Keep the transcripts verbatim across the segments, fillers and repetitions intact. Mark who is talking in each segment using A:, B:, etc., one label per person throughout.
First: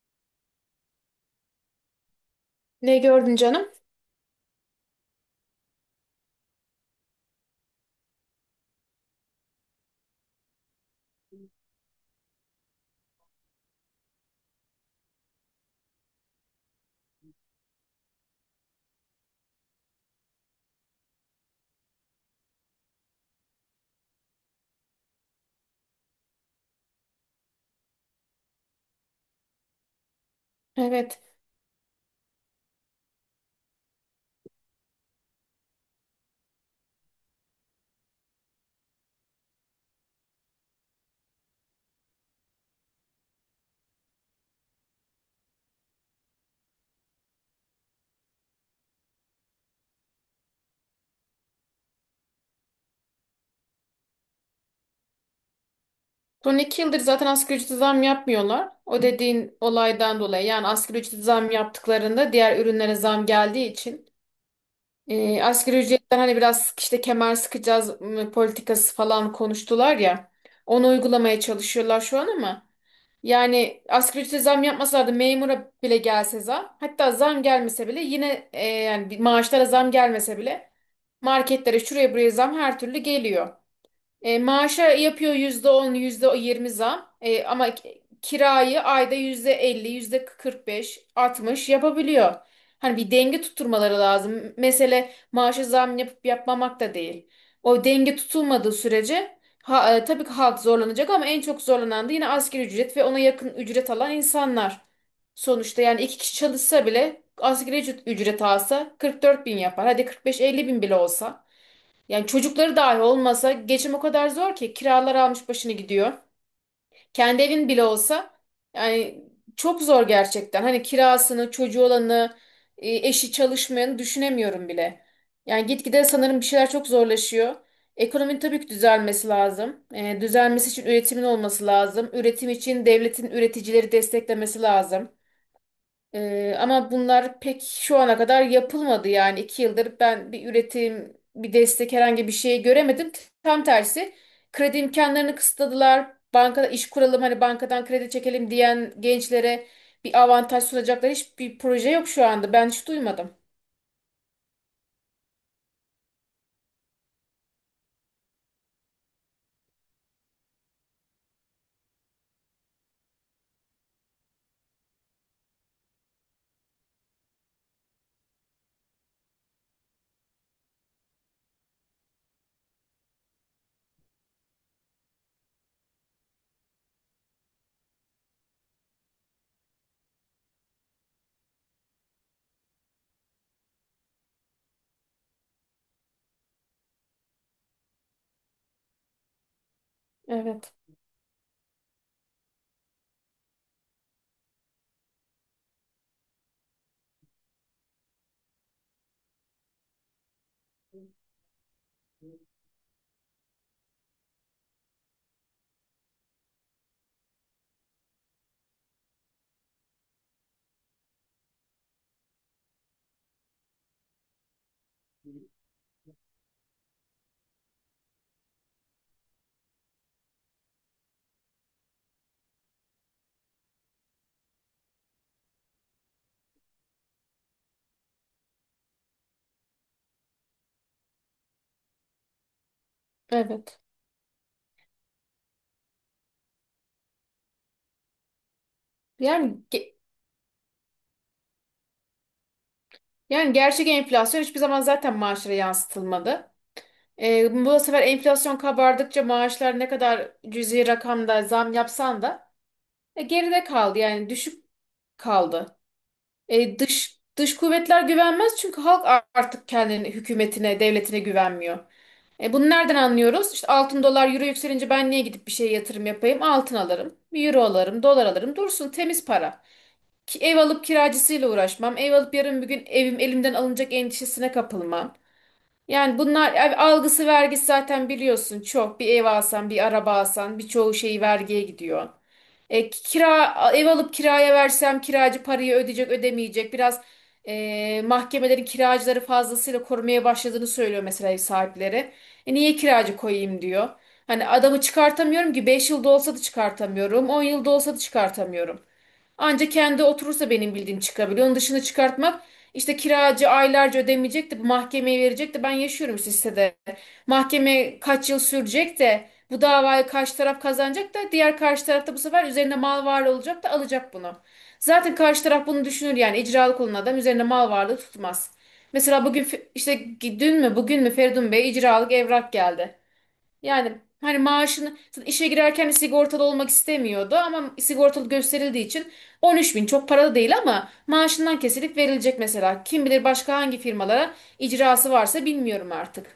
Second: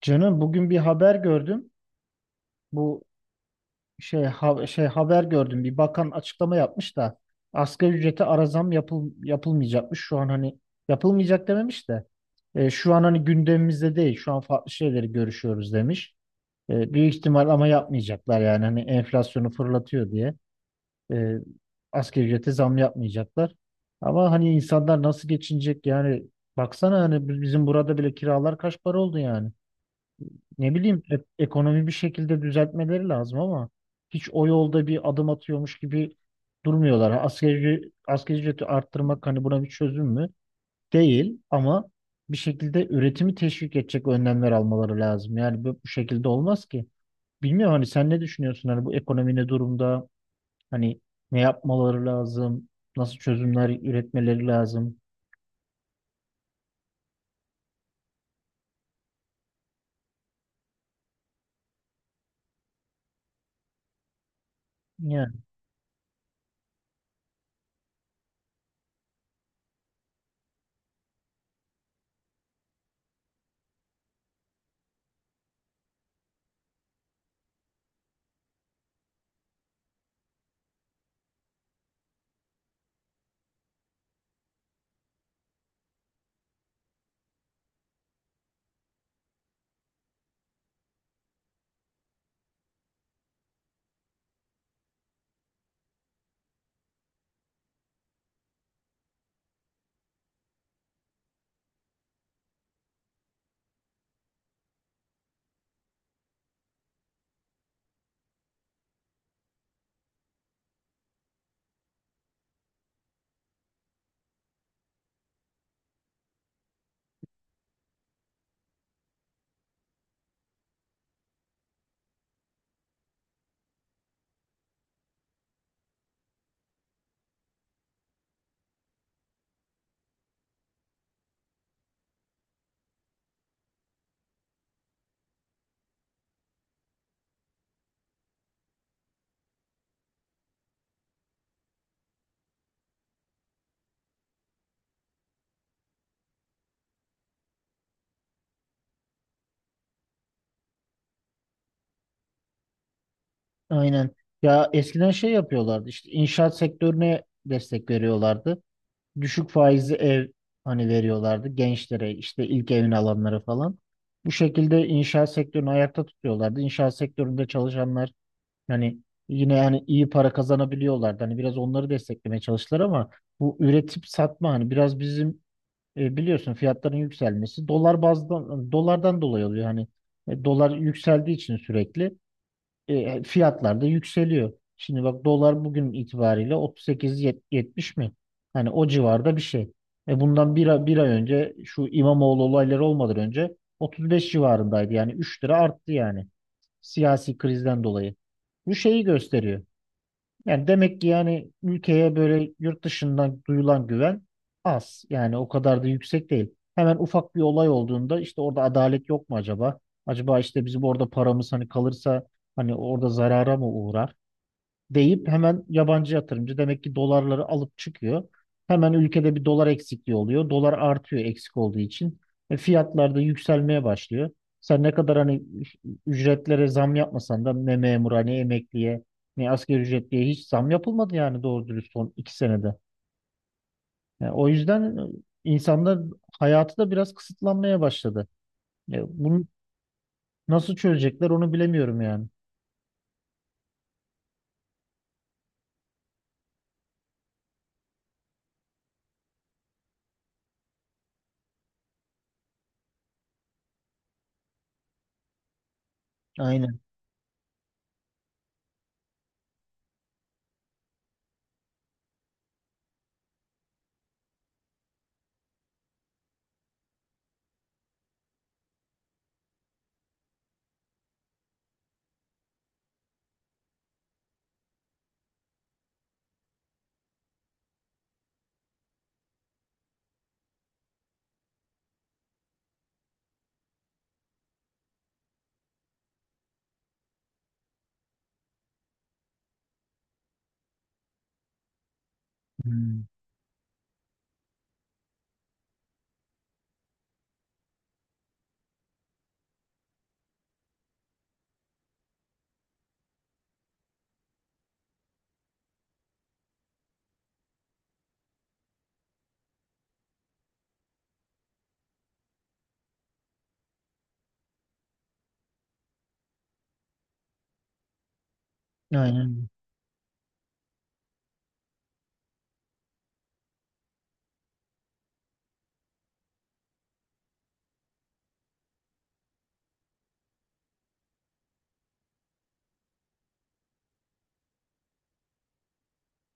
A: Canım, bugün bir haber gördüm.
B: Ne
A: Bu
B: gördün canım?
A: şey ha- şey haber gördüm. Bir bakan açıklama yapmış da asgari ücrete ara zam yapıl yapılmayacakmış. Şu an hani yapılmayacak dememiş de e, şu an hani gündemimizde değil. Şu an farklı şeyleri görüşüyoruz demiş. E, büyük ihtimal ama yapmayacaklar yani hani enflasyonu fırlatıyor diye. E, Asgari ücrete zam yapmayacaklar. Ama hani insanlar nasıl geçinecek yani baksana hani biz- bizim burada bile kiralar kaç para oldu yani. Ne bileyim
B: Evet.
A: e- ekonomi bir şekilde düzeltmeleri lazım ama hiç o yolda bir adım atıyormuş gibi durmuyorlar. Ha, Asgari, asgari ücreti arttırmak hani buna bir çözüm mü? Değil ama bir şekilde üretimi teşvik edecek önlemler almaları lazım. Yani bu, bu şekilde olmaz ki. Bilmiyorum, hani sen ne düşünüyorsun, hani bu ekonomi ne durumda? Hani ne yapmaları lazım? Nasıl çözümler üretmeleri lazım?
B: Son iki yıldır zaten asgari ücrete zam yapmıyorlar. O dediğin olaydan dolayı yani asgari ücrete zam yaptıklarında diğer ürünlere zam geldiği için
A: Yani
B: e, asgari ücretten hani biraz işte kemer sıkacağız, m, politikası falan konuştular ya. Onu uygulamaya çalışıyorlar şu an ama yani asgari ücrete zam yapmasalardı memura bile gelse zam, hatta zam gelmese bile yine, e, yani bir maaşlara zam gelmese bile marketlere şuraya buraya zam her türlü geliyor. E, maaşa yapıyor yüzde %20 zam. E, ama ki- kirayı ayda yüzde yüzde elli, yüzde kırk beş, altmış yapabiliyor. Hani bir denge tutturmaları lazım. Mesele maaşa zam yapıp yapmamak da değil. O denge tutulmadığı sürece, ha, e, tabii ki halk zorlanacak, ama en çok zorlanan da yine asgari ücret ve ona yakın ücret alan insanlar. Sonuçta yani iki kişi çalışsa bile asgari ücret, ücret alsa kırk dört bin yapar. Hadi kırk beş, elli bin bile olsa. Yani çocukları dahi olmasa geçim o kadar zor ki kiralar almış başını gidiyor. Kendi evin bile olsa yani çok zor gerçekten. Hani kirasını, çocuğu olanı, e, eşi çalışmayanı düşünemiyorum bile. Yani gitgide sanırım bir şeyler çok zorlaşıyor. Ekonominin tabii ki düzelmesi lazım. E, düzelmesi için üretimin olması lazım. Üretim için devletin üreticileri desteklemesi lazım. Ee, ama bunlar pek şu ana kadar yapılmadı yani iki yıldır ben bir üretim, bir destek, herhangi bir şey göremedim. Tam tersi, kredi imkanlarını kısıtladılar. Bankada iş kuralım, hani bankadan kredi çekelim diyen gençlere bir avantaj sunacaklar hiçbir proje yok şu anda. Ben hiç duymadım.
A: aynen. Ya eskiden şey yapıyorlardı, işte inşaat sektörüne destek veriyorlardı. Düşük faizli ev hani veriyorlardı gençlere, işte ilk evini alanlara falan. Bu şekilde inşaat sektörünü ayakta tutuyorlardı. İnşaat sektöründe çalışanlar hani yine yani iyi para kazanabiliyorlardı. Hani biraz onları desteklemeye çalıştılar ama bu üretip satma hani biraz bizim e, biliyorsun fiyatların yükselmesi dolar bazdan dolardan dolayı oluyor hani e, dolar yükseldiği için sürekli. E, fiyatlar da yükseliyor. Şimdi bak, dolar bugün itibariyle otuz sekiz yetmiş mi? Hani o civarda bir şey. E bundan bir,
B: Evet,
A: ay- bir ay önce şu İmamoğlu olayları olmadan önce otuz beş civarındaydı. Yani üç lira arttı yani siyasi krizden dolayı. Bu şeyi gösteriyor. Yani demek ki yani ülkeye böyle yurt dışından duyulan güven az. Yani o kadar da yüksek değil. Hemen ufak bir olay olduğunda işte orada adalet yok mu acaba? Acaba işte bizim orada paramız hani kalırsa hani orada zarara mı uğrar deyip hemen yabancı yatırımcı demek ki dolarları alıp çıkıyor. Hemen ülkede bir dolar eksikliği oluyor. Dolar artıyor eksik olduğu için. E, fiyatlar da yükselmeye başlıyor. Sen ne kadar hani ücretlere zam yapmasan da ne memura, ne emekliye, ne asgari ücretliye hiç zam yapılmadı yani doğru dürüst son iki senede.
B: evet.
A: Yani o yüzden e, insanlar hayatı da biraz kısıtlanmaya başladı. E, bunu
B: Yani ge-
A: nasıl çözecekler onu bilemiyorum yani.
B: yani gerçek enflasyon hiçbir zaman zaten maaşlara yansıtılmadı. Ee, bu sefer enflasyon kabardıkça maaşlar, ne kadar cüzi rakamda zam yapsan da E, geride kaldı, yani düşük kaldı. E,
A: Aynen.
B: dış dış kuvvetler güvenmez çünkü halk, a- artık kendini hükümetine, devletine güvenmiyor. E, bunu nereden anlıyoruz? İşte altın, dolar, euro yükselince ben niye gidip bir şeye yatırım yapayım? Altın alırım, bir euro alırım, dolar alırım. Dursun temiz para. Ki ev alıp kiracısıyla uğraşmam. Ev alıp yarın bir gün evim elimden alınacak endişesine kapılmam. Yani bunlar yani algısı, vergisi, zaten biliyorsun çok. Bir ev alsan, bir araba alsan, birçoğu şey vergiye gidiyor. E, kira ev alıp kiraya versem kiracı parayı ödeyecek, ödemeyecek. Biraz e, mahkemelerin kiracıları fazlasıyla korumaya başladığını söylüyor mesela ev sahipleri. E, niye
A: Hmm.
B: kiracı koyayım diyor. Hani adamı çıkartamıyorum ki, beş yılda olsa da çıkartamıyorum, on yılda olsa da çıkartamıyorum. Anca kendi oturursa benim bildiğim çıkabiliyor. Onun dışını çıkartmak, işte kiracı aylarca ödemeyecek de, mahkemeye verecek de, ben yaşıyorum işte sitede. Mahkeme kaç yıl sürecek de bu davayı karşı taraf kazanacak da, diğer karşı taraf da bu sefer üzerine mal varlığı olacak da alacak bunu. Zaten karşı taraf bunu düşünür, yani icralık olan adam üzerine mal varlığı tutmaz. Mesela bugün,
A: Aynen.
B: fe- işte dün mü bugün mü, Feridun Bey icralık evrak geldi. Yani hani maaşını, zaten işe girerken sigortalı olmak istemiyordu ama sigortalı gösterildiği için, on üç bin çok paralı değil ama maaşından kesilip verilecek mesela. Kim bilir başka hangi firmalara icrası varsa, bilmiyorum artık.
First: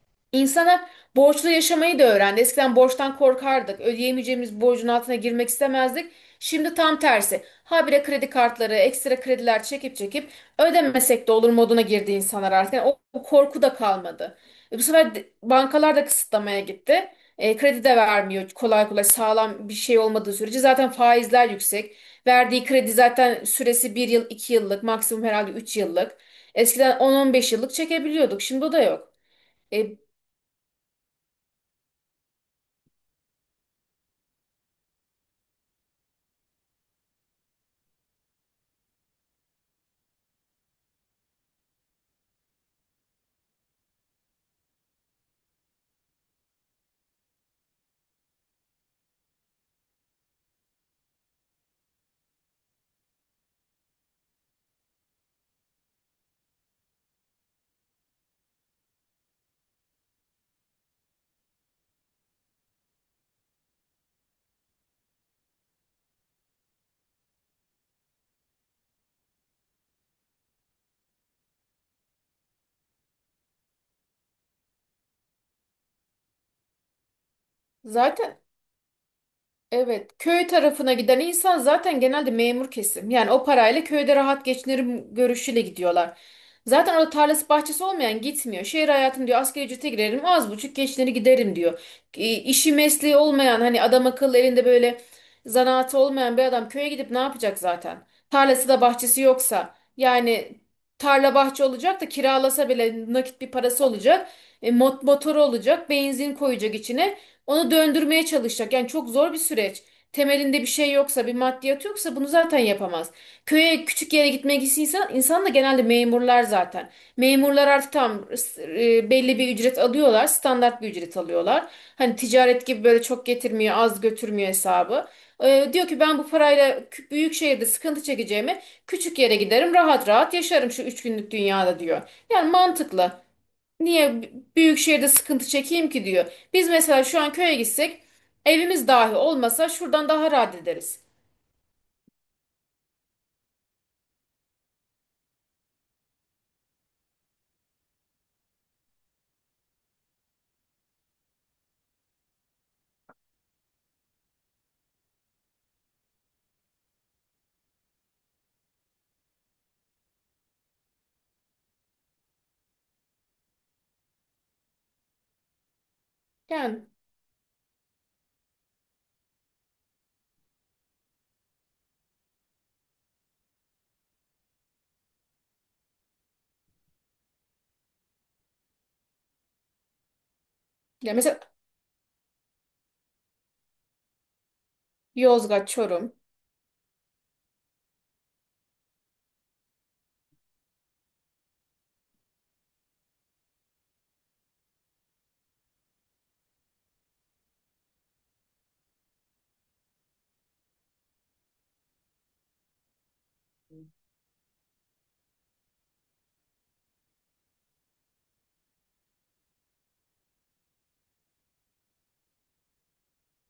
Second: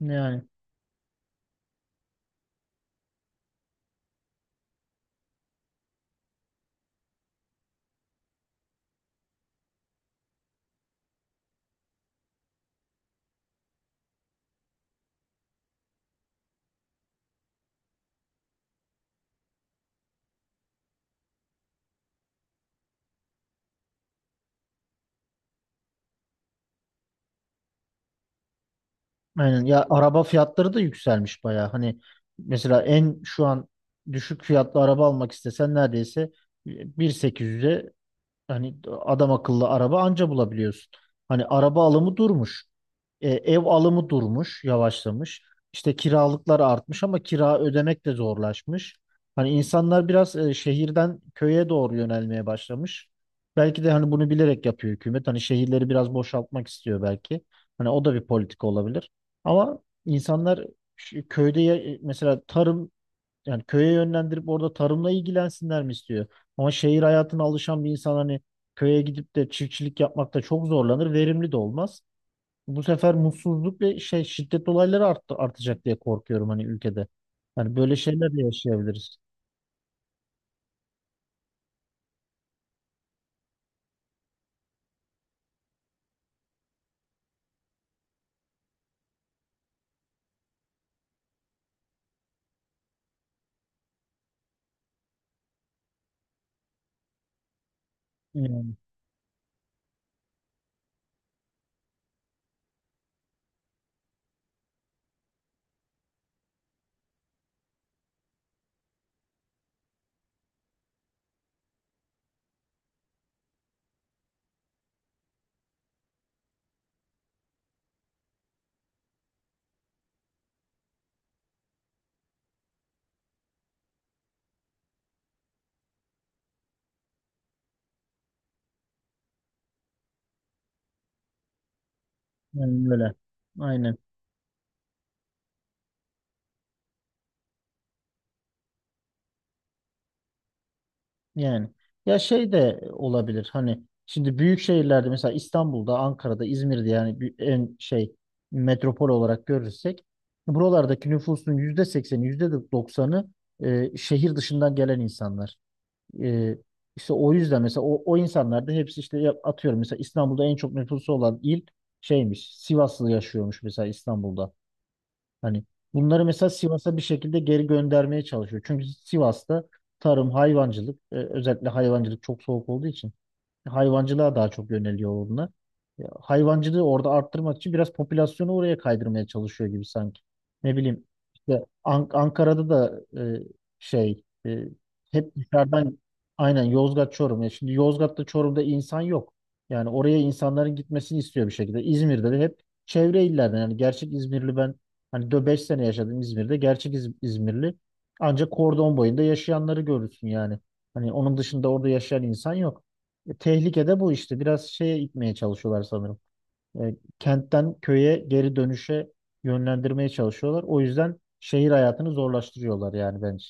A: Yani.
B: İnsanlar borçlu yaşamayı da öğrendi. Eskiden borçtan korkardık. Ödeyemeyeceğimiz borcun altına girmek istemezdik. Şimdi tam tersi. Habire kredi kartları, ekstra krediler çekip çekip ödemesek de olur moduna girdi insanlar artık. Yani o, o korku da kalmadı. E, bu sefer de- bankalar da kısıtlamaya gitti. E, kredi de vermiyor kolay kolay, sağlam bir şey olmadığı sürece. Zaten faizler yüksek. Verdiği kredi zaten süresi bir yıl, iki yıllık, maksimum herhalde üç yıllık. Eskiden on on beş yıllık çekebiliyorduk. Şimdi o da yok.
A: Aynen. Ya
B: E,
A: araba fiyatları da yükselmiş bayağı. Hani mesela en şu an düşük fiyatlı araba almak istesen neredeyse bin sekiz yüze hani adam akıllı araba anca bulabiliyorsun. Hani araba alımı durmuş. E, ev alımı durmuş, yavaşlamış. İşte kiralıklar artmış ama kira ödemek de zorlaşmış. Hani insanlar biraz e, şehirden köye doğru yönelmeye başlamış. Belki de hani bunu bilerek yapıyor hükümet. Hani şehirleri biraz boşaltmak istiyor belki. Hani o da bir politika olabilir. Ama insanlar ş- köyde ya- mesela tarım, yani köye yönlendirip orada tarımla ilgilensinler mi istiyor? Ama şehir hayatına alışan bir insan hani köye gidip de çiftçilik yapmakta çok zorlanır, verimli de olmaz. Bu sefer mutsuzluk ve şey şiddet olayları arttı, artacak diye korkuyorum hani ülkede. Yani böyle şeyler
B: Zaten
A: de yaşayabiliriz.
B: evet, köy tarafına giden insan zaten genelde memur kesim. Yani o parayla köyde rahat geçinirim görüşüyle gidiyorlar. Zaten orada tarlası, bahçesi olmayan gitmiyor. Şehir hayatım diyor, asgari ücrete girerim, az buçuk geçinir giderim diyor. E, işi mesleği olmayan, hani adam akıllı elinde böyle zanaatı olmayan bir adam köye gidip ne yapacak zaten? Tarlası
A: Yani,
B: da bahçesi yoksa, yani tarla bahçe olacak da, kiralasa bile nakit bir parası olacak. E, mot- motoru olacak, benzin koyacak içine. Onu döndürmeye çalışacak. Yani çok zor bir süreç. Temelinde bir şey yoksa, bir maddiyat yoksa, bunu zaten yapamaz. Köye, küçük yere gitmek istiyorsa insan, da genelde memurlar zaten. Memurlar artık tam, e, belli bir ücret alıyorlar, standart bir ücret alıyorlar. Hani ticaret gibi böyle çok getirmiyor, az götürmüyor hesabı. E, diyor ki ben bu parayla, kü- büyük şehirde sıkıntı çekeceğime küçük yere giderim, rahat rahat yaşarım şu üç günlük dünyada diyor. Yani
A: yani
B: mantıklı.
A: böyle. Aynen.
B: Niye büyük şehirde sıkıntı çekeyim ki diyor. Biz mesela şu an köye gitsek, evimiz dahi olmasa şuradan daha rahat ederiz.
A: Yani ya şey de olabilir hani şimdi büyük şehirlerde mesela İstanbul'da, Ankara'da, İzmir'de yani bir- en şey metropol olarak görürsek buralardaki nüfusun yüzde sekseni, yüzde doksanı e, şehir dışından gelen insanlar. E, işte o yüzden mesela o, o insanlar da hepsi işte ya- atıyorum mesela İstanbul'da en çok nüfusu olan il şeymiş, Sivaslı yaşıyormuş mesela İstanbul'da. Hani bunları mesela
B: Yani,
A: Sivas'a bir şekilde geri göndermeye çalışıyor. Çünkü Sivas'ta tarım, hayvancılık, e, özellikle hayvancılık çok soğuk olduğu için hayvancılığa daha çok yöneliyor onlar. Ya, hayvancılığı orada arttırmak için biraz popülasyonu oraya kaydırmaya çalışıyor gibi sanki. Ne bileyim
B: ya mesela
A: işte An- Ankara'da da e, şey e, hep
B: Yozgat,
A: dışarıdan,
B: Çorum.
A: aynen Yozgat, Çorum. Ya şimdi Yozgat'ta, Çorum'da insan yok. Yani oraya insanların gitmesini istiyor bir şekilde. İzmir'de de hep çevre illerden, yani gerçek İzmirli, ben hani beş sene yaşadım İzmir'de. Gerçek İz- İzmirli ancak kordon boyunda yaşayanları görürsün yani. Hani onun dışında orada yaşayan insan yok. E, Tehlike de bu işte. Biraz şeye itmeye çalışıyorlar sanırım. E, kentten köye geri dönüşe yönlendirmeye çalışıyorlar. O yüzden şehir hayatını zorlaştırıyorlar yani bence.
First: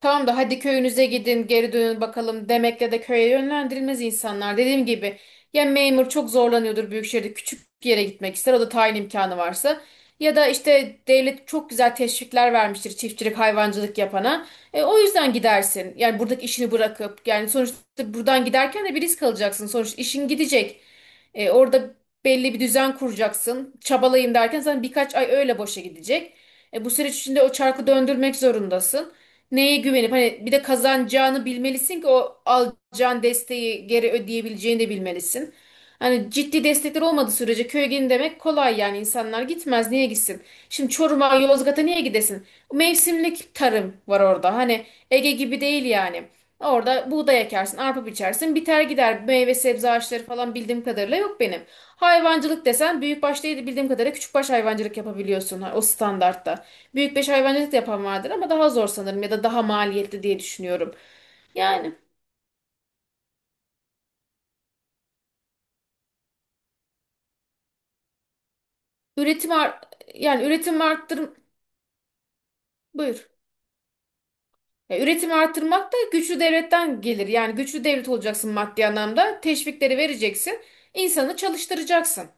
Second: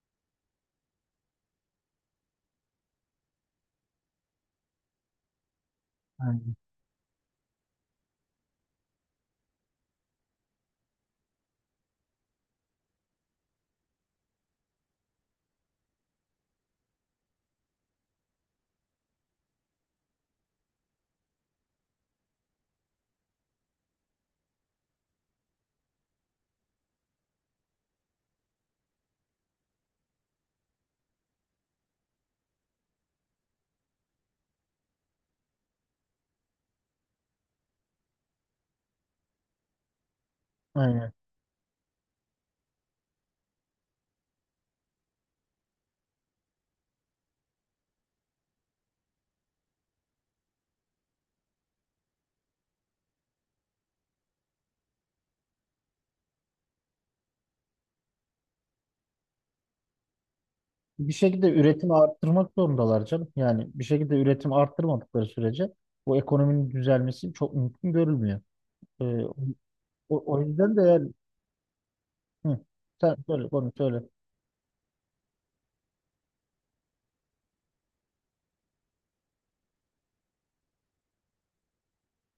B: Tamam da, hadi köyünüze gidin, geri dönün bakalım demekle de köye yönlendirilmez insanlar. Dediğim gibi, ya memur çok
A: Aynen.
B: zorlanıyordur büyük şehirde, küçük bir yere gitmek ister, o da tayin imkanı varsa. Ya da işte devlet çok güzel teşvikler vermiştir çiftçilik hayvancılık yapana. E, o yüzden gidersin, yani buradaki işini bırakıp, yani sonuçta buradan giderken de bir risk alacaksın. Sonuçta işin gidecek. E, orada belli bir düzen kuracaksın. Çabalayayım derken zaten birkaç ay öyle boşa gidecek. E, bu süreç içinde o çarkı döndürmek zorundasın, neye güvenip, hani bir de kazanacağını bilmelisin ki o alacağın desteği geri ödeyebileceğini de bilmelisin. Hani ciddi destekler olmadığı sürece köye gidin demek kolay, yani insanlar gitmez, niye gitsin? Şimdi
A: Aynen.
B: Çorum'a, Yozgat'a niye gidesin? Mevsimlik tarım var orada, hani Ege gibi değil yani. Orada buğday ekersin, arpa biçersin, biter gider. Meyve sebze ağaçları falan bildiğim kadarıyla yok benim. Hayvancılık desen büyükbaş değil de, bildiğim kadarıyla küçükbaş hayvancılık yapabiliyorsun, ha, o standartta. Büyük beş hayvancılık da yapan vardır ama daha zor sanırım, ya da daha maliyetli diye düşünüyorum.
A: Bir şekilde üretimi
B: Yani
A: arttırmak zorundalar canım. Yani bir şekilde üretimi arttırmadıkları sürece bu ekonominin düzelmesi çok mümkün görülmüyor. E,
B: üretim ar-
A: o, o
B: Yani
A: yüzden
B: üretim
A: de yani
B: arttır,
A: Hı, sen
B: buyur.
A: söyle, konu söyle.
B: Ya, üretimi arttırmak da güçlü devletten gelir. Yani güçlü devlet olacaksın maddi anlamda. Teşvikleri vereceksin, insanı çalıştıracaksın.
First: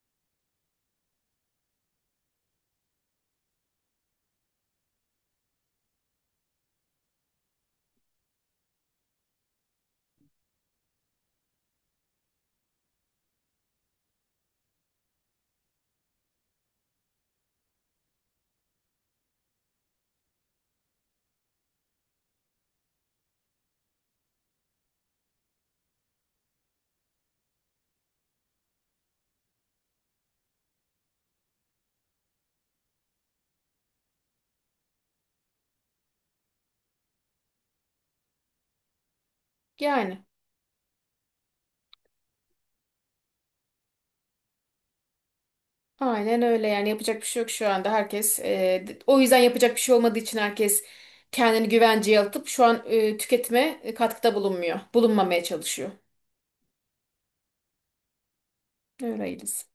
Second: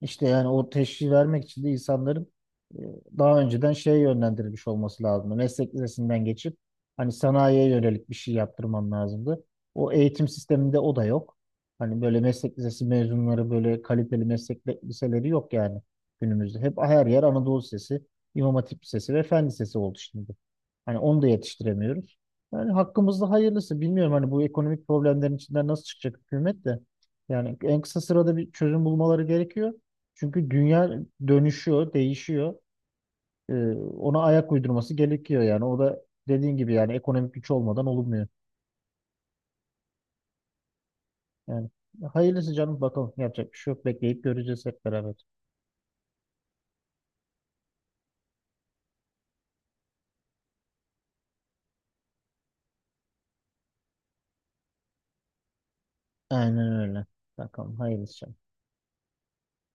A: İşte yani o teşhisi vermek için de insanların e, daha önceden şeye yönlendirilmiş olması lazımdı. Meslek lisesinden geçip hani sanayiye yönelik bir şey yaptırman lazımdı. O eğitim sisteminde o da yok. Hani böyle meslek lisesi mezunları, böyle kaliteli meslek li- liseleri yok yani günümüzde. Hep her yer Anadolu Lisesi, İmam Hatip Lisesi ve Fen Lisesi oldu şimdi. Hani onu da yetiştiremiyoruz. Yani hakkımızda hayırlısı. Bilmiyorum hani bu ekonomik problemlerin içinden nasıl çıkacak hükümet de. Yani en kısa sırada bir çözüm bulmaları gerekiyor. Çünkü dünya dönüşüyor, değişiyor. Ee, Ona ayak uydurması gerekiyor yani. O da dediğin gibi yani ekonomik güç olmadan olmuyor.
B: Yani
A: Yani hayırlısı canım, bakalım yapacak bir şey yok. Bekleyip göreceğiz hep beraber.
B: aynen öyle, yani yapacak bir şey yok şu anda. Herkes, e, o yüzden yapacak bir şey olmadığı için herkes kendini güvenceye atıp şu an e, tüketime, e, katkıda bulunmuyor. Bulunmamaya çalışıyor.
A: Aynen öyle. Bakalım hayırlısı.
B: Öyleyiz.